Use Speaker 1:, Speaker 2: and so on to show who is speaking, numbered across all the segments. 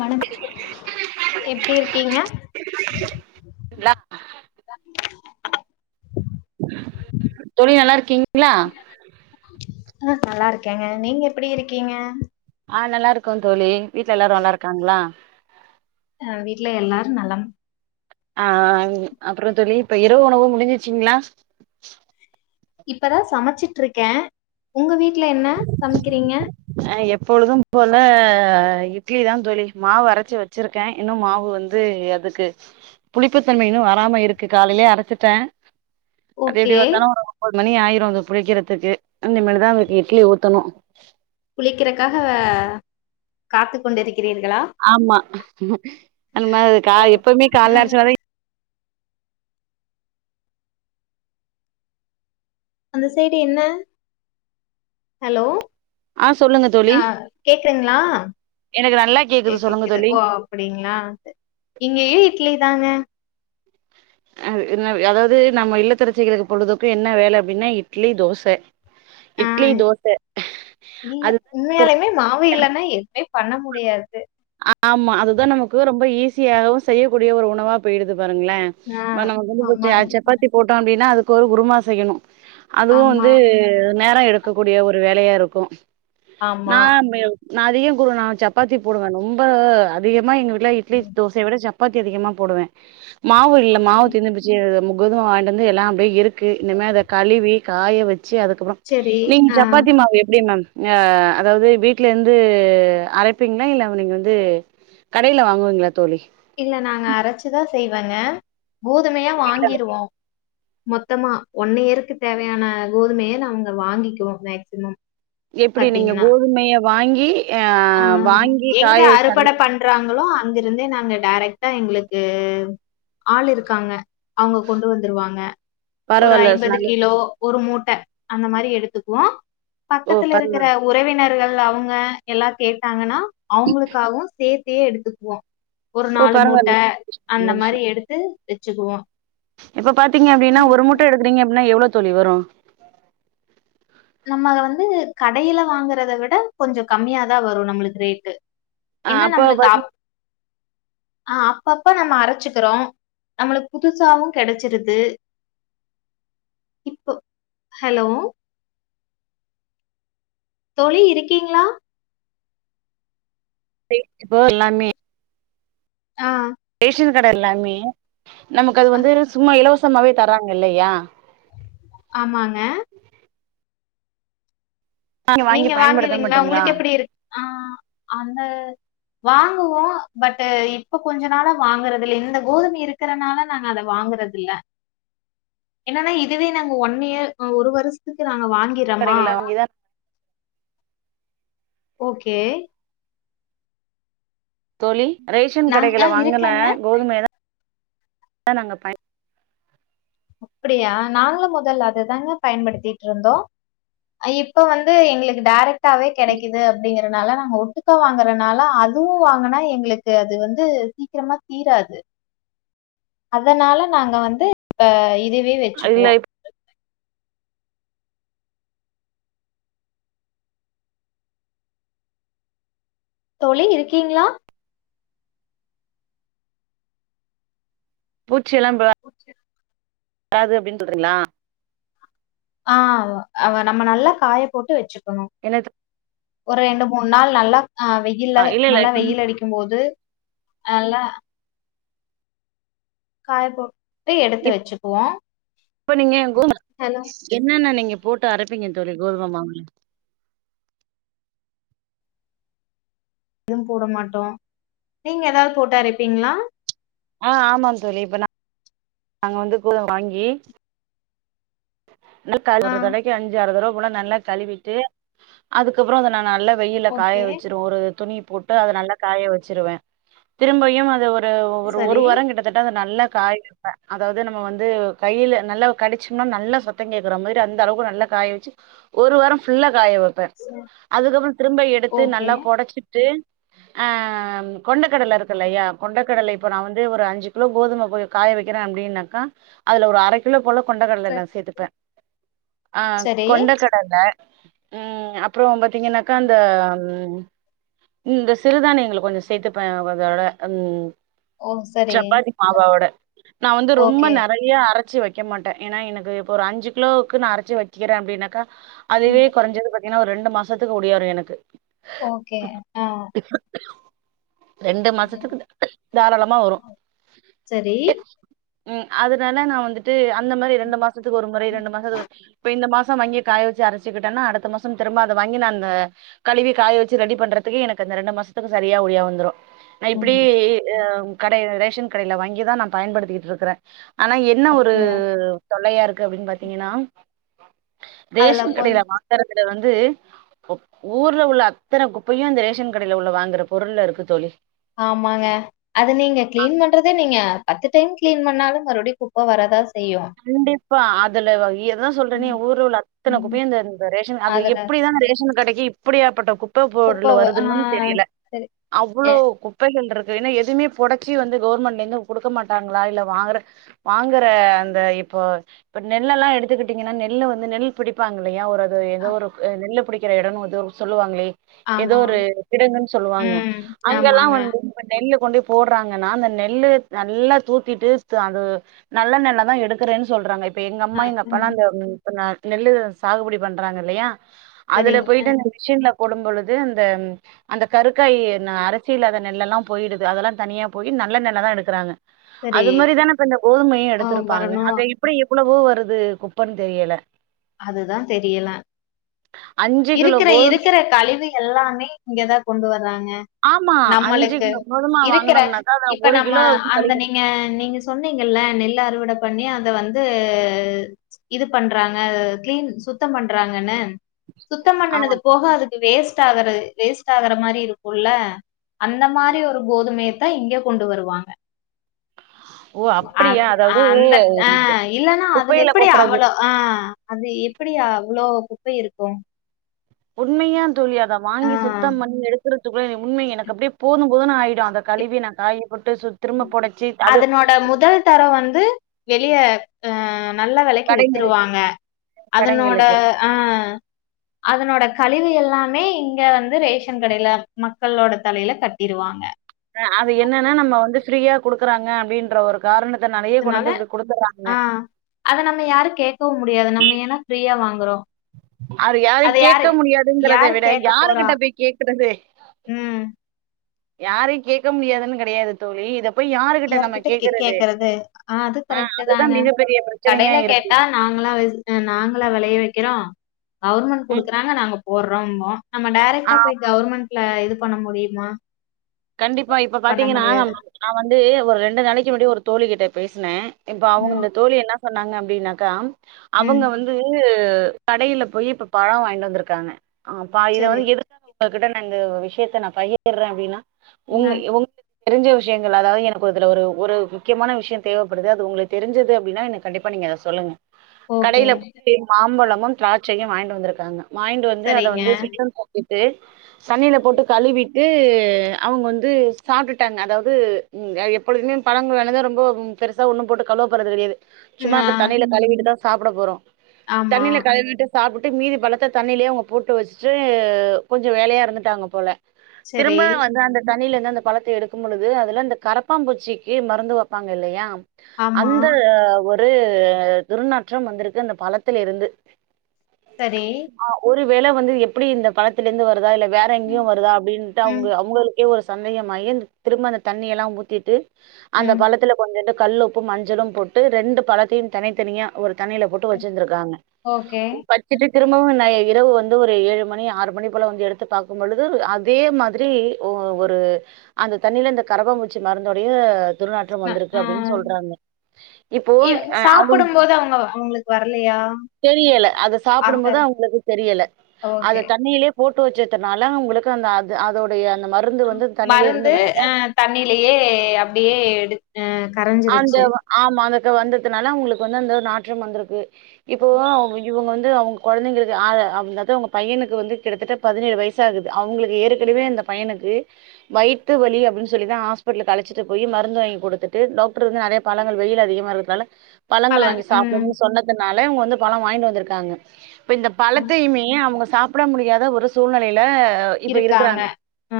Speaker 1: வணக்கம் எப்டி இருக்கீங்க
Speaker 2: நா தோழி நல்லா இருக்கீங்
Speaker 1: ஆ நல்லா இருக்கேங்க நீங்க எப்டி இருக்கீங்க
Speaker 2: ஆ நல்லா இருக்கோ தோழி வீட்டு்ல எல்லாரு நல்லா இருக்காங்களா
Speaker 1: அ வீட்ல எல்லாரு நலம்
Speaker 2: ஆ அப்புறோ தோழி இப்ப இரவு உணவு முடிஞ்ச்சீச்சுங்களா
Speaker 1: இப்பதா சமச்சிட்ருக்கேன் உங்க வீட்டுல என்ன சமைக்கிறீங்க
Speaker 2: அ எப்பொழுதும் போல இட்லிதா தோழி மாவு அரைச்சு வச்சிருக் க்கே இன்னு மாவு வந்து அதுக்கு புளிப்புத்தன்மை இன்னு வராம இருக்கு காலையிலயே அரச்சிட்டே அது
Speaker 1: ஓகே
Speaker 2: எப்டியு [unintelligible] மணி ஆயிரு அது புலிக்கிறதுக்கு இனிமேதா அவ்ங்கக்கு இட்லி ஊத்தணு
Speaker 1: புளிக்கிறக்காக காத்து கொண்டிருக்கிறீர்களா
Speaker 2: ஆமா அம
Speaker 1: ஓ
Speaker 2: காய் எப்பமே கால்ல அரச்ச வரை
Speaker 1: அந்த சைடு என்ன ஹலோ
Speaker 2: ஆ சொல்லுங்க தோழி
Speaker 1: அ கேக்குங்களா
Speaker 2: எனக்கு நல்லா கேக்குது சொல்லுங்க தோழி
Speaker 1: அப்டிங்களா இங்கயேயு இட்லி தாங்க
Speaker 2: அ இன்ன அதாவது நம்ம இல்லத்தரசிகளுக்கு பொழுதுக்கு என்ன வேல அப்டின்னா இட்லி தோச
Speaker 1: ஆ
Speaker 2: இட்லி தோச
Speaker 1: நிங்க
Speaker 2: அதுதான் நமக்கு
Speaker 1: உண்மையாலயுமே மாவு இல்லன்னா எதுவுமே பண்ண முடியாது
Speaker 2: ஆமா அதுதா நமக்கு ரொம்ப ஈஸியாகவு செய்யக்கூடிய ஒரு உணவா போயிடுது பாருங்களே
Speaker 1: ஆ
Speaker 2: அம்ம நமக்கு வந்து
Speaker 1: ஆமாங்க
Speaker 2: [unintelligible] சப்பாத்தி போட்டோ அப்டின்னா அதுக்கு ஒரு குருமா செய்யணு அதுவு
Speaker 1: ஆமா
Speaker 2: வந்து நேர எடுக்கக்க கூடிய ஒரு வேலையா இருக்கு நா
Speaker 1: ஆமா
Speaker 2: நா அதிகோ குரு நா சப்பாத்தி போடுவே ரொம்ப அதிகமா எங்க வீட்ல இட்லி தோசைய விட சப் சப்பாத்தி அதிகமா போடுவே மாவு இல்ல மாவு
Speaker 1: ம்.
Speaker 2: தீந்து போச்சு கோதுமை வாங்கிட் வந்து எல்லா அப்படியே இருக்கு இனிமே அத கழுவி காய வச்சு [unintelligible] அதுக்கப்புற
Speaker 1: சரி
Speaker 2: நீங்க
Speaker 1: ஆ
Speaker 2: சப்பாத்தி மாவு அதாவது வீட்ல இருந்து அரைப்பீங்களா இல்ல இப்ப நீங்க வந்து கடைல வாங்குவீங்ளா தோழி
Speaker 1: இல்ல நாங்க அரைச்சுதா செய்வங்க கோதுமைய வாங்கிருவோ மொத்தமா ஒன் இயருக்கு தேவையான கோதுமைய நா அவுங்க வாங்கிக்குவோ மேக்சிமம்
Speaker 2: எப்டி நீங்க கோதுமைய வாங்கி அ
Speaker 1: ஆ
Speaker 2: வாங்கி
Speaker 1: எங்க
Speaker 2: காய வச்சு [inaudible]
Speaker 1: அறுவடை பண்றாங்களோ அங்க இருந்தே நாங்க டைரக்டா எங்களுக்கு ஆள் இருக்காங்க அவங்க கொண்டு வந்துருவாங்க ஒரு
Speaker 2: பரவால்ல
Speaker 1: ஐம்பது
Speaker 2: நல்ல விஷ்
Speaker 1: கிலோ ஒரு மூட்டை அந்த மாரி எடுத்துக்குவோ
Speaker 2: ஓ
Speaker 1: பக்கத்துல இருக்கிற
Speaker 2: பரவால்ல
Speaker 1: உறவினர்கள் அவங்க எல்லா கேட்டாங்கன்னா அவங்களுக்காகவு சேர்த்தையே எடுத்துக்குவோ ஒரு
Speaker 2: ஓ
Speaker 1: நாலு
Speaker 2: பரவால்ல
Speaker 1: மூட்ட அந்த
Speaker 2: நல்ல விஷயோ
Speaker 1: மாரி எடுத்து வச்சுக்குவோ
Speaker 2: இப்ப பாத்திங்கனா அப்டினி ஒரு முட்டை எடுக்குறேங்கன எவ்வளோ தொழி வரும்
Speaker 1: நம்ம வந்து கடையில வாங்கறத விட கொஞ்சோ கம்மியாதா வரும் நம்மளுக்கு ரேட்டு
Speaker 2: ஆ
Speaker 1: என்ன
Speaker 2: அப்போ
Speaker 1: நம்ளுக்கு அப்
Speaker 2: [inaudible]
Speaker 1: ஆஹ் அப்பப்பா நம்ம அரைச்சுக்கிறோ நம்ளுக்கு புதுசாவு கெடச்சிருது இப்போ ஹலோ தோழி இருக்கீங்ளா
Speaker 2: இப்போ எல்லாமே
Speaker 1: ஆஹ்
Speaker 2: ரேஷன் கடை எல்லாமே நமக்கு அது வந்து சும்மா இலவசமாவே தராங்க இல்லையா
Speaker 1: ஆமாங்க
Speaker 2: வாங்கி
Speaker 1: நீங்க
Speaker 2: பயன்படுத்த
Speaker 1: வாங்குவீங்ளா
Speaker 2: மாட்டீங்களா
Speaker 1: உங்ளுக்கு எப்படி இருக் ஆ அந்த வாங்குவோ பட் இப்ப கொஞ்சோ நாளா வாங்குறது இல் இந்த கோதுமை இருக்கு இருக்குறனால நாங்க அத வாங்குறது இல்ல
Speaker 2: [inaudible]
Speaker 1: என்னன்னா இதுவே நாங்க ஒன் இயர் ஒரு வருஷத்துக்கு நாங்க வாங்க
Speaker 2: [unintelligible]
Speaker 1: ஓகே
Speaker 2: தோழி ரேஷன்
Speaker 1: நாங்க
Speaker 2: கடைகள
Speaker 1: ஆ
Speaker 2: வாங்கின
Speaker 1: இருக்கேங்க.
Speaker 2: கோதுமை தா நாங்க பயன
Speaker 1: அப்படியா நாங்களு முதல அதுதாங்க பயன்படுத்திட்டு இருந்தோ இப்ப வந்து எங்களுக்கு டேரெக்ட்டாவே கெடைக்குது அப்படிங்கறனால நாங்க ஒட்டு கோ வாங்கறனால அதுவு வாங்குனா எங்களுக்கு அது வந்து சீக்கிரமா தீராது அதனால நாங்க வந்து இதுவே வச்சுக்குவோ
Speaker 2: அதுல
Speaker 1: தோழி இருக்கீங்ளா
Speaker 2: பூச்சி எல்லா
Speaker 1: ஓ செரிங்
Speaker 2: பத்தாது அப்டின் சொல்றீங்ளா
Speaker 1: ஆ அவ நம்ம நல்லா காய போட்டு வச்சுக்கணு
Speaker 2: என்ன எத்
Speaker 1: ஒரு ரெண்டு மூணு நாள் நல்லா அ வெயில்ல
Speaker 2: இல்ல இல்ல
Speaker 1: நல்லா வெயில் அடிக்கு போது நல்லா காய போட்டு எடுத்து வச்சுக்குவோ
Speaker 2: இப்ப நீங்க கோதும என்னன்ன நீங்க போட்டு அரப்பீங்க தோழி கோதும மாவுல
Speaker 1: எதுவு போட மாட்டோ நீங்க எதாவது போட்டா அரப்பீங்ளா
Speaker 2: ஆ ஆமாம் தோழி இப்ப நா நாங்க வந்து கோதும வாங்கி
Speaker 1: ஆ.
Speaker 2: ஒரு தடவைக்கு அஞ்சு ஆறு தடவ போல நல்லா கழுவிட்டு அதுக்கப்பறோ அத நா நல்லப் வெயில்ல காய
Speaker 1: ஓகே.
Speaker 2: வச்சுரு ஒரு துணி போட்டு அத நல்லா காய வச்சுருவே திரும்பையு அத ஒரு வ ஒரு ஒரு
Speaker 1: சரி.
Speaker 2: வார கிட்ட கிட்ட தட்ட அது நல்ல காய வெப்ப அதாவது நம்ம வந்து கைல நல்ல கடிச்சம்னா நல்ல சத்தம் கேட்குற மாதிரி அந்த அளவுக்கு நல்ல காய வச்சு ஒரு வாரம் ஃபுல்லா காய வைப் ப்ப அதுக்கப்பறோ திரும்ப எடுத்து நல்லா பொடச்சுட்டு ஆ கொண்டக்கடல இருக்குல்லையா கொண்டக்கடல இப்போ நா வந் இதே ஒரு அஞ்சு கிலோ கோதும கொஞ்சோ காய வைக்கிறே அப்டின்னாக்கா அதுல ஒரு அரக் கிலோ போல கொண்ட கடலைலா த்துப்பே ஆ கொண்டக் கடல, ம், அப்பறோ பாத்தீங்கனாக்கா அந்த, ம் ம், இந்த சிறுதானியங்கள கொஞ்சோ சேத்துப்பே அதோட, ம், சப்பாத்தி மாவவோட நா வந்து ரொம்ப நறைய அரைச்சி வைக் வைக்க மாட்டே ஏன்ன எனக்கு இப்போ ஒரு அஞ்சு கிலோவுக்கு நா அரச்சி வைக்கிறே அப்டின்னாக்கா அதுவே கொறைஞ்சது பாத்தீங்கனா ஒரு ரெண்டு மாசத்துக்கு ஓடியாரு எனக்கு
Speaker 1: ஓகே ஆ
Speaker 2: ரெண்டு மாசத்துக்கு தாராளமா வரு
Speaker 1: சரி
Speaker 2: ம், அதுனால நா வந்துட்டு அந்த மாரி ரெண்டு மாசத்துக்கு ஒரு முறை ரெண்டு மாசத்துக்கு ஒரு இப்ப இந்த மாசோ வாங்கி காய வச்சு அரச்சுக்கிட்டேன்னா அடுத்த மாசம் திரும்ப அத வாங்கி நானு கழுவி காய வச்சு ரெடி பண்றதுக்கு எனக்கு அந்த ரெண்டு மாசத்துக்கு சரியா ஓடியா வந்துரு நா இப்படி
Speaker 1: ம்
Speaker 2: அ கடை ரேஷன் கடையில வாங்கிதா நா பயன்படுத்திட்டு இருக்குறே ஆனா என்ன ஒரு
Speaker 1: அப்டியா
Speaker 2: தொல்லையா இருக்கு அப்டின்னு பாத்தீங்கனா
Speaker 1: அதுல
Speaker 2: ரேசன்
Speaker 1: கொஞ்
Speaker 2: கடையில வாங்குறதுல வந்து ஊ ஊர்ல உள்ள அத்தன குப்பையு இந்த ரேஷன் கடையில உள்ள வாங்குற பொருள்ல இருக்கு தோழி
Speaker 1: ஆமாங்க அது நீங்க கிளீன் பண்றதே நீங்க பத்து டைம் கிளீன் பண்ணாலு மறுபடியு குப்ப வராதா செய்
Speaker 2: கண்டிப்பா, அதுல இததா சொல்றனே ஊர்ல உள்ள அத்தன குப்பையு அந்த அந்த ரேஷன் அந்த
Speaker 1: அதுல
Speaker 2: எப்புடிதா அந்த ரேஷன் கடைக்கு இப்படியாப்பட்ட குப்ப பொருள் வருதுன்னு தெரியல
Speaker 1: சரி எ
Speaker 2: அவ்ளோ குப்பைகள் இருக்கு என்னா எதுமே பொடச்சி வந்து கவர்மெண்ட்லேந்து குடுக்க மாட்டாங்களா இல்ல வாங்கற வாங்குற அந் இந்த இப்போ இப்ப நெல்ல எல்லா எடுத்துக்கிட்டீங்கனா நெல்ல வந்து நெல் பிடிப்பாங்க இல்லையா ஒரு அது ஏதோ ஒரு அ நெல்லு புடிக்கிற எடோனு வந்து ஒரு சொல்லுவாங்களே ஏதோ
Speaker 1: ஆமா
Speaker 2: ஒரு கிடங்குனு சொல்லுவாங்க
Speaker 1: ம்
Speaker 2: அங்கல்லா
Speaker 1: ஆமாங்க
Speaker 2: வந்து இப்ப நெல்லு கொண்டு போய் போடுறாங்கனா அந்த நெல்லு நல்லா தூத்திட்டு அது நல்ல நெல்லாதா எடுத் எடுக்குறேன்னு சொல்றாங்க இப்ப எங்க அம்மா எங்க அப்பா
Speaker 1: ம்,
Speaker 2: அந்த நெல்லு சாகுபடி பண்றாங்க இல்லையா அதுல
Speaker 1: சரிங்க
Speaker 2: போயிட்டு அந்த மிஷின்ல போடும் பொழுது அந்த அந்த கருக்காயி நெ அரிசியில்லாத நெல்லு எல்லா போயிடுது அதெல்லா தனியா போய் நல்ல நெல்லதா எடுக்கறாங்க
Speaker 1: சரி
Speaker 2: அது மாரிதானே இப்ப இந்த கோதுமையு
Speaker 1: ஆ
Speaker 2: எடுத்திருப்பாங்க
Speaker 1: வரணு
Speaker 2: அதை இப்டியே எவ்ளவோ வருது குப்பன் தெரியல
Speaker 1: அதுதா தெரியல
Speaker 2: அஞ்சு கிலோ
Speaker 1: இருக்கற
Speaker 2: கோதும
Speaker 1: இருக்கற கழுவி எல்லாமே இங்கதா கொண்டு வறாங்க
Speaker 2: ஆமா அஞ்சு
Speaker 1: நம்ளுக்கு
Speaker 2: கிலோ கோதும
Speaker 1: இருக்கிற
Speaker 2: வாங்கனோம்னாக்கா அத
Speaker 1: இப்ப
Speaker 2: ஒரு
Speaker 1: நம்ம
Speaker 2: கிலோ வந்து
Speaker 1: அந்த
Speaker 2: கழிவு
Speaker 1: நீங்க நீங்க சொன்னிங்கல்ல நெல் அறுவட பண்ணி அத வந்து இது பண்றாங் ஆ கிளீன் சுத்தம் பண்றாங்கன்னு சுத்தம்
Speaker 2: ஆமா
Speaker 1: பண்ணனது போகாது வேஸ்ட் ஆவற வேஸ்ட் ஆவற மாரி இருக்குல அந்த மாரி ஒரு கோதுமையத்தா இங்க கொண்டு வருவாங்க
Speaker 2: ஓ
Speaker 1: அ
Speaker 2: அப்டியா அதாவ்து
Speaker 1: அந்த ஆ இல்லன்னா அதுல
Speaker 2: குப்பையில
Speaker 1: எப்படி
Speaker 2: கொட்றது
Speaker 1: அவ்வளோ ஆ அது எப்டி அவ்ளோ குப்பை இருக்கு
Speaker 2: உண்மையா தோழி அத
Speaker 1: ஆ
Speaker 2: வாங்கி சுத்தம் பண்ணி எடுக்குறத் [unintelligible] உண்மைங்க எனக்கு அப்டியே போது போதுனு ஆயிடு அத கழுவி நா காயப்போட்டு சுத்
Speaker 1: அதனோட முதல் தர வந்து வெளிய அ நல்ல வெலைக்கு
Speaker 2: கடைங்களுக்கு
Speaker 1: வித்துருவாங்க அதனோட
Speaker 2: கடைங்களுக்கு
Speaker 1: ஆ அதனோட கழிவு எல்லாமே இங்க வந்து ரேஷன் கடையில மக்களோட தலையில கட்டிருவாங்க
Speaker 2: ஆ அது என்னன்னா நம்ம வந்து ஃப்ரீயா குடுக்குறாங்க அப்டின்ற ஒரு காரணத்துனாலையே
Speaker 1: அதனால
Speaker 2: கொண்டாந்து இப்டி குடுத்துறாங்க
Speaker 1: ஆ அத நம்ம யாரு கேட்கவு முடியாது நம்ம ஏனா ஃப்ரீயா வாங்குறோ
Speaker 2: அது யாரு கேட்க முடியாதுங்கறத
Speaker 1: யாரு
Speaker 2: விட
Speaker 1: கேட்க போறா?
Speaker 2: யாருகிட்ட போய் கேக்குறது
Speaker 1: ம்
Speaker 2: யாரையு கேக்க முடியாதுனு கெடையாது தோழி இத போய் யாருகிட்ட நம்ம
Speaker 1: யார்கிட்ட கே
Speaker 2: கேக்குறது
Speaker 1: கேட்கறது? அது
Speaker 2: ஆ
Speaker 1: கரெக்ட்டு
Speaker 2: அதுதா
Speaker 1: தாங்க.
Speaker 2: மிகப்பெரிய பிரச்சனையா
Speaker 1: கடையில
Speaker 2: இருக்கு
Speaker 1: கேட்டா நாங்களா வெச் நாங்களா வெளைய வெக்கிறோ கவர்மெண்ட் குடுக்குறாங்க நாங்க போட்றோம்போ நம்ம டேரெக்டா
Speaker 2: உம்
Speaker 1: போய் கவர்மெண்ட்ல இது பண்ண முடியுமா
Speaker 2: கண்டிப்பா இப்ப
Speaker 1: பண்ண
Speaker 2: பாத்தீங்கன்னா
Speaker 1: முடியாது.
Speaker 2: நா வந்து ஒரு ரெண்டு நாளைக்கு முன்னாடியே ஒரு தோழி கிட்ட பேசுனே இப்ப
Speaker 1: ம்.
Speaker 2: அவுனுங்க தோழி என்னா பண்ணாங்க அப்டின்னாக்கா
Speaker 1: ம்.
Speaker 2: அவங்க வந் அது கடையில போய் இப்ப பழோ வாங்கிட்டு வந்திருக்காங்க பாதி இத
Speaker 1: சரி.
Speaker 2: வந்து எடுத் ஒங்ககிட்ட நாங்க விஷயத்த நா பகிர்றே அப்டின்னா ஒங்க
Speaker 1: அ
Speaker 2: ஒங்க தெரிஞ்ச விஷயங்கள் அதாவ் எனக்கு அதுல ஒரு ஒரு முக்கியமான விஷயோ தேவப்படுது அது உங்களுக் தெரிஞ்சது அப்டின்னா எனக் கண்டிப்பா நீங்க அத சொல்லுங்க
Speaker 1: ஓகே.
Speaker 2: கடைல போயி மாம்பழமும் திராட்சையு வாங்கிட்டு வந்துருக்காங்க வாங்கிட்டு வந்து அத
Speaker 1: சரிங்க.
Speaker 2: வந்து [unintelligible] போட்டுட்டு தண்ணில போட்டு
Speaker 1: ம்.
Speaker 2: கழுவிட்டு அவங்க வந்து சாப்ட்டுட்டாங்க அதாவ்து எப்பொழுதுமே பழங்கள் வாங்கிட்டு வந்தா ரொம்ப பெருசா ஒன்னு போட்டு கழுவ போறது கெடையாது சும்மா
Speaker 1: ஆ-
Speaker 2: அதுக் தண்ணில கழுவிட்டுதா சாப்ட போறோ
Speaker 1: ஆமா.
Speaker 2: தண்ணில கழுவிட்டு சாப்புட்டு மீதி பழத்த தண்ணிலே அவங்க போட்டு வச்சுட்டு கொஞ்ச வேலையா இருந்துட்டாங்க போல
Speaker 1: சரி.
Speaker 2: திரும்ப வந் வந்து அந்த தண்ணில இருந்து அந்த பழத்த எடுக்கும் பொழுது அதுல அந்த கரப்பாம்பூச்சிக்கு மருந்து வெப்பாங்க இல்லையா
Speaker 1: ஆமா.
Speaker 2: அந்த ஒரு துர்நாற்றம் வந்துருக்கு அந்த பழத்துல இருந்து
Speaker 1: சரி
Speaker 2: ஆ ஒரு வேள வந்து எப்டி இந்த பழத்துலருந்து வருதா இல்ல வேற எங்கேயு வருதா அப்டின்ட்டு
Speaker 1: ம்.
Speaker 2: அவ்ங்க அவுங்களுக்கே ஒரு சந்தேகமாயி அந்த திரும்ப அந்த தண்ணியெல்லா ஊத்திட்டு அந்த
Speaker 1: ம்.
Speaker 2: பழத்துல கொஞ்சூண்டு கல்லுப்பும் மஞ்சளு போட்டு ரெண்டு பழத்தையும் தனித்தனியா ஒரு தண்ணில போட் ட்டு வச்சிருந்திருக்காங்க
Speaker 1: ஓகே.
Speaker 2: ப வெச்சுட்டு திரும்பவு நா இரவு வந்து ஒரு ஏழு மணி ஆறு மணி போல வந்து எடுத்து பார்க்கும்பொழுது அதே மாதிரி ஓ ஒரு அந்த தண்ணியில இந்த கரப்பாபூச்சி மருந்தோடைய துர்நாற்றம்
Speaker 1: ந
Speaker 2: வந்திருக்கு
Speaker 1: ஆ
Speaker 2: அப்டின் சொல்றாங்க இப்போ
Speaker 1: எ
Speaker 2: அவுங்
Speaker 1: சாப்பிடும்போது அவங்க அவங்களுக்கு வரலையா?
Speaker 2: தெரியல அத
Speaker 1: ஆத்த
Speaker 2: சாப்டம்போது அவுங்ளுக்கு தெரியல அத
Speaker 1: ஓகே.
Speaker 2: தண்ணிலே போட்டு வச்சதுனால அவுங்களுக்கு அந்த அது அதோடைய அந்த ம
Speaker 1: மரந்து அ தண்ணியிலேயே அப்டியே எடுத்
Speaker 2: அந்த ஆமா அந்த கு வந்தத்துனால உங்களுக்கு வந்து அந்த நாற்றம் வந்துருக்கு இப்போ எ இவுங்க வந்து அவுங்க கொழந்தைங்களுக்கு ஆக அதாவ்து அவுங்க பையனுக் வந்து கிட்டத்தட்ட பதினேழு வய்சாகுது அவுங்களுக்கு ஏற்கனவே அந்த பையனுக்கு வைத்து வலி அப்டின் சொல்லிதா ஹாஸ்பெட்லுக்கு அழச்சிட்டு போயி மருந்து வாங்கி குடுத்துட்டு டாக் ட்ருங்க அதே பழங்கள் வெயில் அதிகமா இருக்கற்தால பழங்கள்
Speaker 1: பழம்.
Speaker 2: வாங்கி
Speaker 1: ம்.
Speaker 2: சாப்பட்ணு சொன்ன அதுனால இவுங்க வந்து பழோ வாய்ங்ட்டு வந்துருக்காங்க இப்ப இந்த
Speaker 1: அ
Speaker 2: பழத்தையுமே அவுங்க சாப் பிட முடியாத ஒரு சூழ்நெலைல இப்ப
Speaker 1: இருக்காங்க.
Speaker 2: இருக்கறாங்க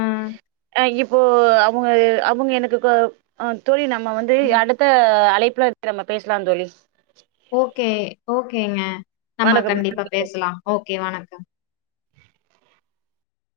Speaker 1: ம்.
Speaker 2: ஆ இப்போ அவுங்க அவுங்க எனக்கு க தோழி நம்ம வந்து அடுத் த்த அழைப்புல நம்ம பேஸ்லா தோழி
Speaker 1: ஓகே ஓகேங்க நம்ம
Speaker 2: வணக்கம்
Speaker 1: கண்டிப்பா பேசலா ஓகே வணக்கம்